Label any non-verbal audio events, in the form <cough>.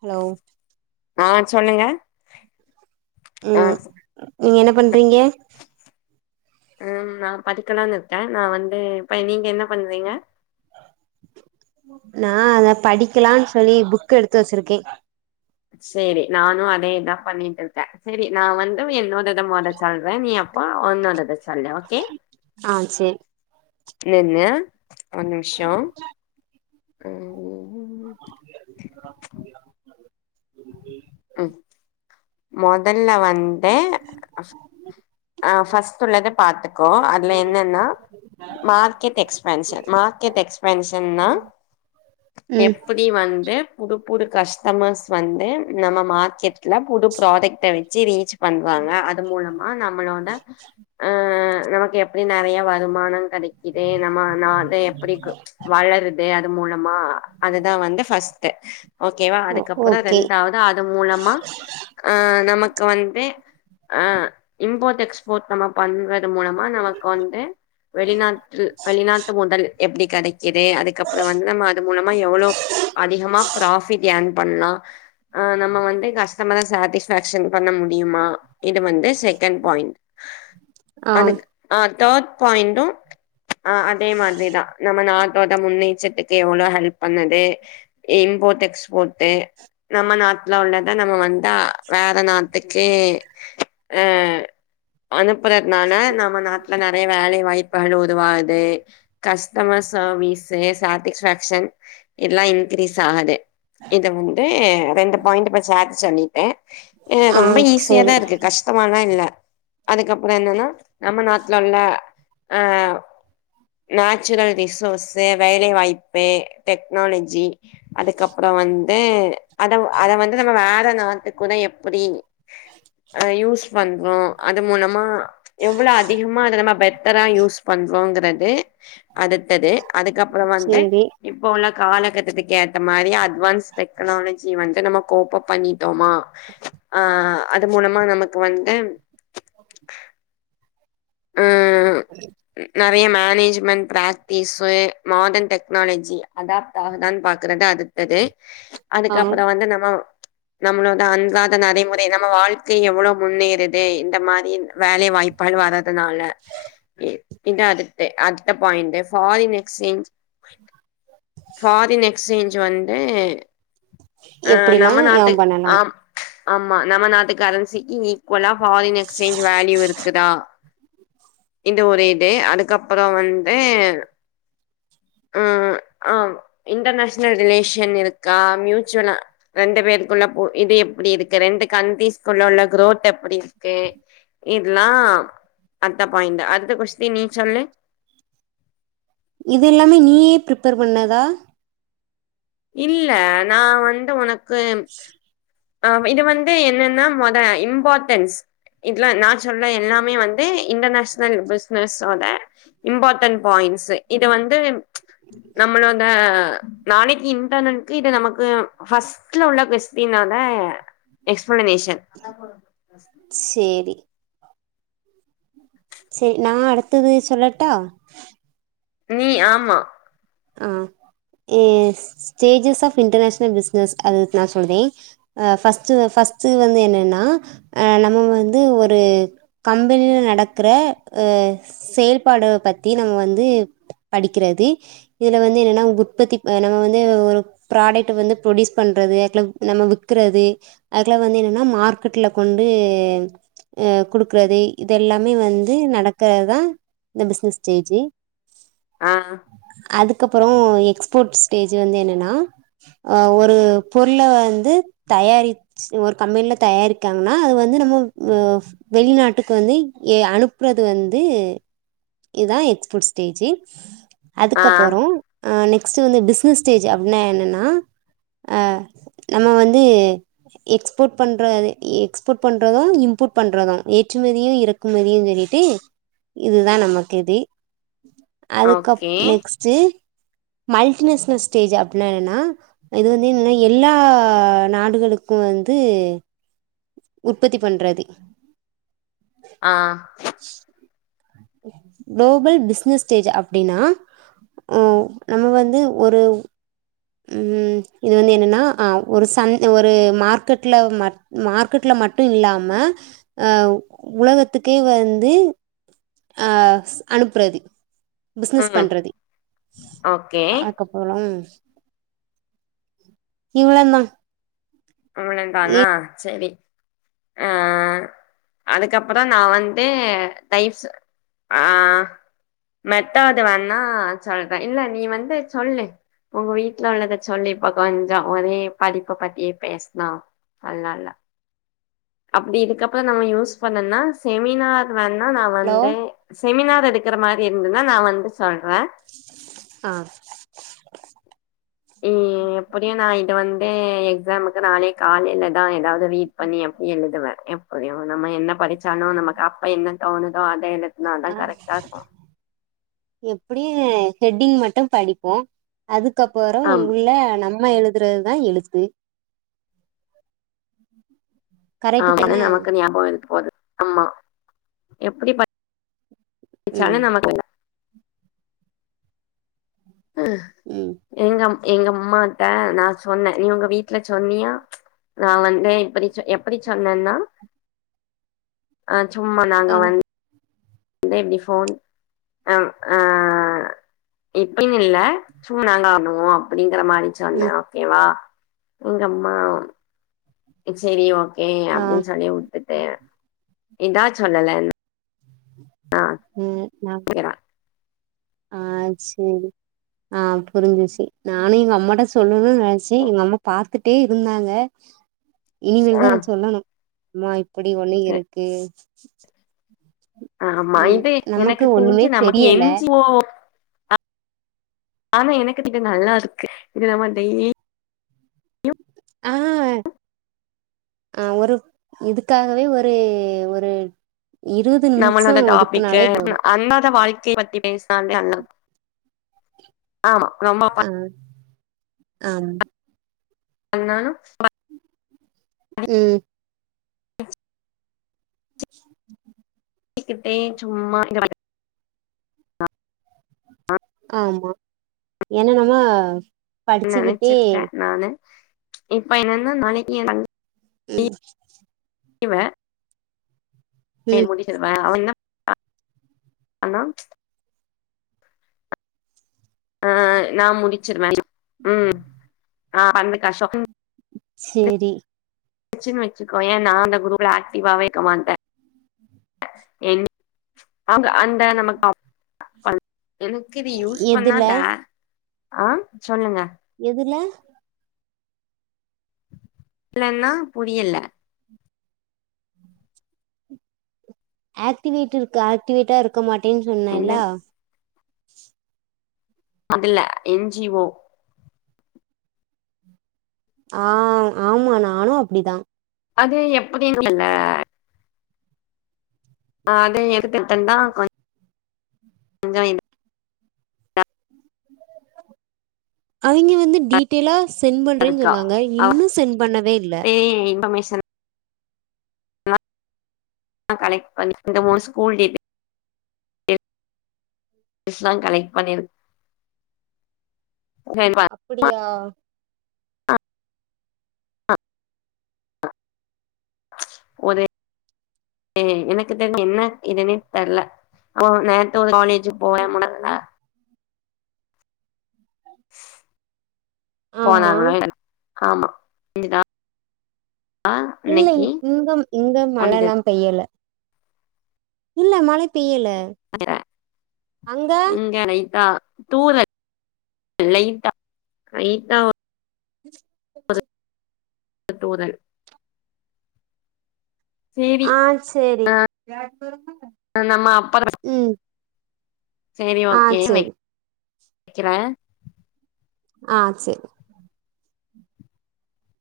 hello ஆ சொல்லுங்க ஆ ம் நீங்க என்ன பண்றீங்க ம் நா படிக்கலான்னு இருக்க நா வந்து இப்ப நீங்க என்ன பண்றீங்க நா அத படிக்கலான்னு சொல்லி புக்க எடுத்து வச்சிருக்கே செரி நானு அதே தா பண்ணிட்டு இருக்க சரி நா வந்து என்னோடத மொத சொல்றேன் நீ அப்போ ஒன்னோடத சொல்லு ஓகே ஆ சேரி என்ன ஒர் நிம்ஷோ <unintelligible> ம் மொதல்ல வந்து ஆ ஃபர்ஸ்ட்டுள்ளத பாத்துக்கோ அதுல என்னன்னா மார்க்கெட் எக்ஸ்பென்ஷன் மார்க்கெட் எக்ஸ்பென்ஷன் நா ம் எப்படி வந்து புது புது கஸ்டமர்ஸ் வந்து நம்ம மார்க்கெட் கட்ல புது ப்ராடக்ட் வச்சி ரீச் பண்றங்க அது மூலமா நம்மளோட ஆ ஆ நமக்கு எப்ப நெறய வருமான கெடைக்குது நம்ம நா அத எப்படி வளருது அது மூலமா அதுதா வந்து ஃபர்ஸ்ட்டு ஓகேவா அதுக்கப்பற ஓகே ரெண்டாவது அது மூலமா ஆ நமக்கு வந்து அ இம்போர்ட் எக்ஸ்போர்ட் நம்ம பண்றது மூலமா நமக்கு வந்து வெளிநாட்டு வெளிநாட்டு முதல் எப்படி கெடைக் கது அதுக்கப்பற வந்து நம்ம அது மூலமா எவ்ளோ அதிகமா ஃப்ராபிட் ஏர்ன் பண்ணலா ஆ நம்ம வந்து கஸ்டமர் சாட்டிஸ்பக்ஷன் பண்ண முடியுமா இது வந்து செக் ண்ட் பாயிண்ட் ஆ அதுக்கு ஆ தேர்ட் பாயிண்டு ஆ அதே மாரிதா நம்ம நாட்டோட முன்னெச்சர் அதுக்கு எவ்ளோ ஹெல்ப் பண்ணுது இம்போர்ட் எஸ்ப்போர்ட்டு நம்ம நாட்ல உள்ளதா நம்ம வந்தா வேற நாத்துக்கே அ அனுப்பறதுனால நம்ம நாட்ல நெறய வேலை வாய்ப் பு உதவாது கஸ்டமர் சர்வீஸ்சு சேட்டிஸ்பேக்க்ஷன் எல்லா இன்கிரிஸ் ஆது இத வந்து ரெண்டு பாயிண்ட் இப்ப சேத்து சொல்லிட்டே அ ஆ ரொம்ப ஈஸியாதா சேரி இருக்கு கஷ்டமாலா இல்ல அதுக்கப்பற என்னன்னா நம்ம நாட்ல உள்ள அ நேச்சுரல் ரிசோர்ஸ்ஸு வேலை வாய்ப்பு டெக்னாலஜி அதுக்கப்பற வந்து அத அத வந்து நம்ம வேற நாட்டுக்குட எப்படி அ யூஸ் பண்றோ அது மூலமா எவ்வளவு அதிகமா அத நம்ம பெட்டரா யூஸ் பண்றோங்கறது அடுத்தது அதுக்கப்பற வந்து சேரி இப்போ உள்ள காலகட்டத்துக்கு ஏத்த மாரி அட்வான்ஸ் டெக்னாலஜி வந்து நம்ம கோப்ப பண்ணிட்டோமா ஆ அது மூலமா நமக்கு வந்து ம் ந நெறய management practice modern technology adapt ஆக தான்னு பாக்கறது அடுத்தது ஆ அதுக்கப்பற வந்து நம்ம நம்மளோட அன்றாத நடைமுறை நம்ம வாழ்க்கை எவ்ளோ முன்னேருது இந்த மாரி வேலை வா ய்ப்பால் வரத நாளா இது அடுத் அடுத்த point foreign exchange foreign exchange வந்து அ எப்டிலா நம்ம ஏ நாட்டு பண்ணலா ஆம் ஆமா நம்ம நாட்டு கரன்சிக்கு ஈக்குவலா ஃபாரின் எக்ஸ்சேஞ்ச் வேல்யூ இருக்குதா இந்த ஒரு இது அதுக்கப்பற வந்து ம் ஆ இன்டர்நேஷ னல் ரிலேஷன் இருக்கா மியூச்சுவலா ரெண்டு பேருக்குள்ள போ இது எப்டிருக்கு ரெண்டு கண்ட்ரிஸ்குள்ள உள்ள குரோத் எப்டிருக்கு இதெல்லா அடுத்த பாயிண்ட் அடுத்த கொஸ்டின் நீ சொல்லு இதெல்லாமே நீயே ப்ரிப்பேர் பண்ணதா இல்ல நா வந்து ஒனக்கு அ இது வந்து என்னன்னா மொத இம்பார்ட்டன்ஸ் இதுலா நேச்சுரல்ல எல்லாமே வந்து இன்டர்நேஷனல் பிசினஸ்வோட இம்பார்ட்டன்ட் பாயிண்ட் இத வந்து நம்மளோட நாளைக்கு இன்டர்நெக்கு இது நமக்கு ஃபர்ஸ்ட்ல உள்ள கொஸ்டினால எக்ஸ் சேரி சேரி நா அடுத்தது சொல்லட்டா நீ ஆமா yes stages of international business அது நா சொல்றே ஆ ஃபர்ஸ்ட்டு ஃபர்ஸ்ட் வந்து என்னன்னா நம்ம வந்து ஒரு கம்பெனியில நடக்கிற அ செயல்பாடுகாலா பத்தி நம்ம வந்து படிக்கிறது இதுல வந்து என்னன்னா உற்பத்தி நம்ம வந்து ஒரு ப்ராடக்ட் வந்து ப்ரொடியூஸ் பண்றது நம்ம வித்து கறது அதுக்லாம் வந்து என்னன்னா மார்க்கெட்ல கொண்டு அ குடுக்குறது இத எல்லாமே வந்து நடக்கறதா இந்த பிசினஸ்டேஜி ஆ அதுக்கப்புற எக்ஸ்போர்ட் ஸ்டேஜ் வந்து என்னென்னா ஒரு பொருளை வந்து தயாரிச்சு ஒரு கம்பெனில தயாரிக்காங்கன்னா அது வந்து நம்ம வெளிநாட்டுக்கு வந்து அனுப்புறது வந்து இதுதா எக்ஸ்போர்ட் ஸ்டேசு ஆ போறோம் நெஸ்ட் வந்து பிசினஸ் ஸ்டேஜ் அப்படின்னா என்னன்னா அ நம்ம வந்து எக்ஸ்போர்ட் பண்ற எக்ஸ்போர்ட் பண்றதும் ஃட் பண்றதும் ஏற்றுமதியு இறக்குமதியு சொல்லிட்டு இதுதா நமக்கு இது அதுக்கு அப் ஓகே நெக்ஸ்டு மல்டிநேஷனல் ஸ்டேஜ் அப்படின்னா என்னன்னா இது வந்து என்னன்ன எல்லா நாடுகளுக்கு வந்து உற்பத்தி பண்றது ஆ குளோபல் பிசினஸ் ஸ்டேஜ் அப்படின்னா ஹ நம்ம வந்து ஒரு ம் இது வந்து என்னன்னா ஒரு ச ஒரு மார்க்கெட்ல மார்க்கெட்ல மட்டு இல்லாம அ உலகத்துக்கே வந்து அ அனுப்புறது பிசினஸ் ம் பண்றது ஓகே அதுக்கப்புறம் இவளதா அவ்ளவ்தானா சரி ஆ ஆ அதுக்கப்புற நா வந்து ஆ தயிரு ஆ ஆ மேட்டவது வேணா சொல்ற இல்ல நீ வந்து சொல்லு உங்க வீட்டுல உள்ளதை சொல்லி கொஞ்சம் ஒரே படிப்ப பத்தியே பேசினா அல்லா அல்லா அப்படி இதுக்கப்பம் நம்ம யூஸ் பண்ணோம்னா செமினார் வேன்னா நான் ஹலோ வந்து செமினார் எடுக்கிற மாதிரி இருந்தன்னா நான் வந்து சொல்றே ஆ எப்படியோ நான் இது வந்து எக்ஸாமூக் நாளைக்கு காலையில தான் ஏதாவது ரீட் பண்ணி எப்படி எழுதுவேன் எப்பயும் நம்ம என்ன படிச்சாலும் நமக்கு அப்பா என்ன தோணு அதே எழுதுன தா ஆ கரெக்டா இருக்கு அப்படியே ஹெட்டிங் மட்டும் படிப்போ அதுக்கப்புற ஆம் உள்ள நம்மா எழுதுறது தா எழுத்து கரெக்டு ஆமா தானே நமக்கு ஞாபகம் இருக்க போகுது ஆமா எப்படி ம் பாடிச்சாளு நமக்கு எல்லாம் ம் ம் எங்க எங்க அம்மாட்ட நான் சொன்னே நீ உங்க வீட்டுல சொன்னியா நான் வந்து இப்படி எப்படி சொன்னேன்னா அ சும்மா நாங்க ஆ வந்து <unintelligible> அ ஆ இப்டினு இல்லை சு நாங்க ஆண்ணுவோம் அப்படின் இருக்குற மாரி சொன்னே ம் ஓகேவா எங்க அம்மா செரி ஓகே ஏ ஆ அப்படின்னு சொல்லி விட்டுட்டு இதா சொல்லல ஆ உம் நா கேக்குறா ஆ சரி ஆ புரிஞ்சுச்சி நானும் எங்க அம்மாட்ட சொல்லுனு ச்ச எங்க அம்மா பாத்துட்டே இருந்தாங்க இனிமே ஆ தான் ந சொல்லணு அப்டி ஒன்னு இருக்கு ஆமா ம் இது நமக்கு எனக்கு தெரிஞ்சு ஒண்ணுமே நமக்கு தெரியல <unintelligible> வோ ஆனா எனக்கு இதுக்கு நல்லாருக்கு இது நாம டெய்லி ஆ ஆ ஒரு இதுக்காகவே ஒரு ஒரு இருவது நிமிஷோ நம்மளோட டாப்பிக்கு ஒதுக்குனாலே போது அந்தாத <inaudible> வாழ்க்கைய பத்தி பேசினாலே <unintelligible> ஆமா ரொம்ப ஆ ஆ அண்ணா னு <inaudible> ம் <unintelligible> <inaudible> கிட்டே சும்மா <unintelligible> ஆமா ஏனா நம்ம படிச்சுக்கிட்டே நெனைச்சிருக்கே நானு இப்ப என்னன்னா நாளைக்கு எனக் <inaudible> இவ ம் <unintelligible> அண்ணா ஆ நா முடிச்சுர்வே ஆ பண்ணு <unintelligible> சேரி வச்சுன் வச்சுக்கோயே நா அந்த குரூப்ல ஆக்டிவாவே இக்க மாட்டே என் <unintelligible> அந்த நமக்கு <inaudible> எனக்கு இது யூஸ் பண்ணா எதுல டா ஆ சொல்லுங்க எதுல இல்லனா புரியல்ல ஆக்டிவேட் இருக்கு ஆக்டிவேட்டா இருக்க மாட்டேன்னு என்ன சொன்னேல்ல அதுல என் ஜீ வோ ஆ ஆமா நானு அப்டிதா அது எப்டின் <unintelligible> ஆ அத எடுத்ததந்தா கொஞ் <unintelligible> அவிங்க வந்து டீட்டெல்லா சென்ட் பண்றேன்னு இருக்கா சொன்னாங்க அவ இன்னு சென்ட் பண்ணவே இல்ல <inaudible> நா கலெக்ட் பண்ணி இந்த மூண் ஸ்கூல் டிடெல் ஸ்லா கலெக்ட் பண்ணிரு அப்புடியா ஆ ஆ ஒரு எனக்கு தெர் என்ன இதுன்னு தெர்ல போ <unintelligible> ஒரு காலேஜுக் போவே முன் <unintelligible> ஆமா போனாங்களே ஆமா இங்க தா இல்லை இங்கம் இங்க மழலலா பெய்யல இல்ல மழை பெய்யல <unintelligible> அங்க இங்க லைட்டா தூறல் லைட்டா லைட்டா ஒரு <inaudible> தூறல் சேரி ஆ சேரி ஆ நம்ம அப்பற ம் சேரி ஆ ஓகே சேரி வைக்கிறே ஆ சேரி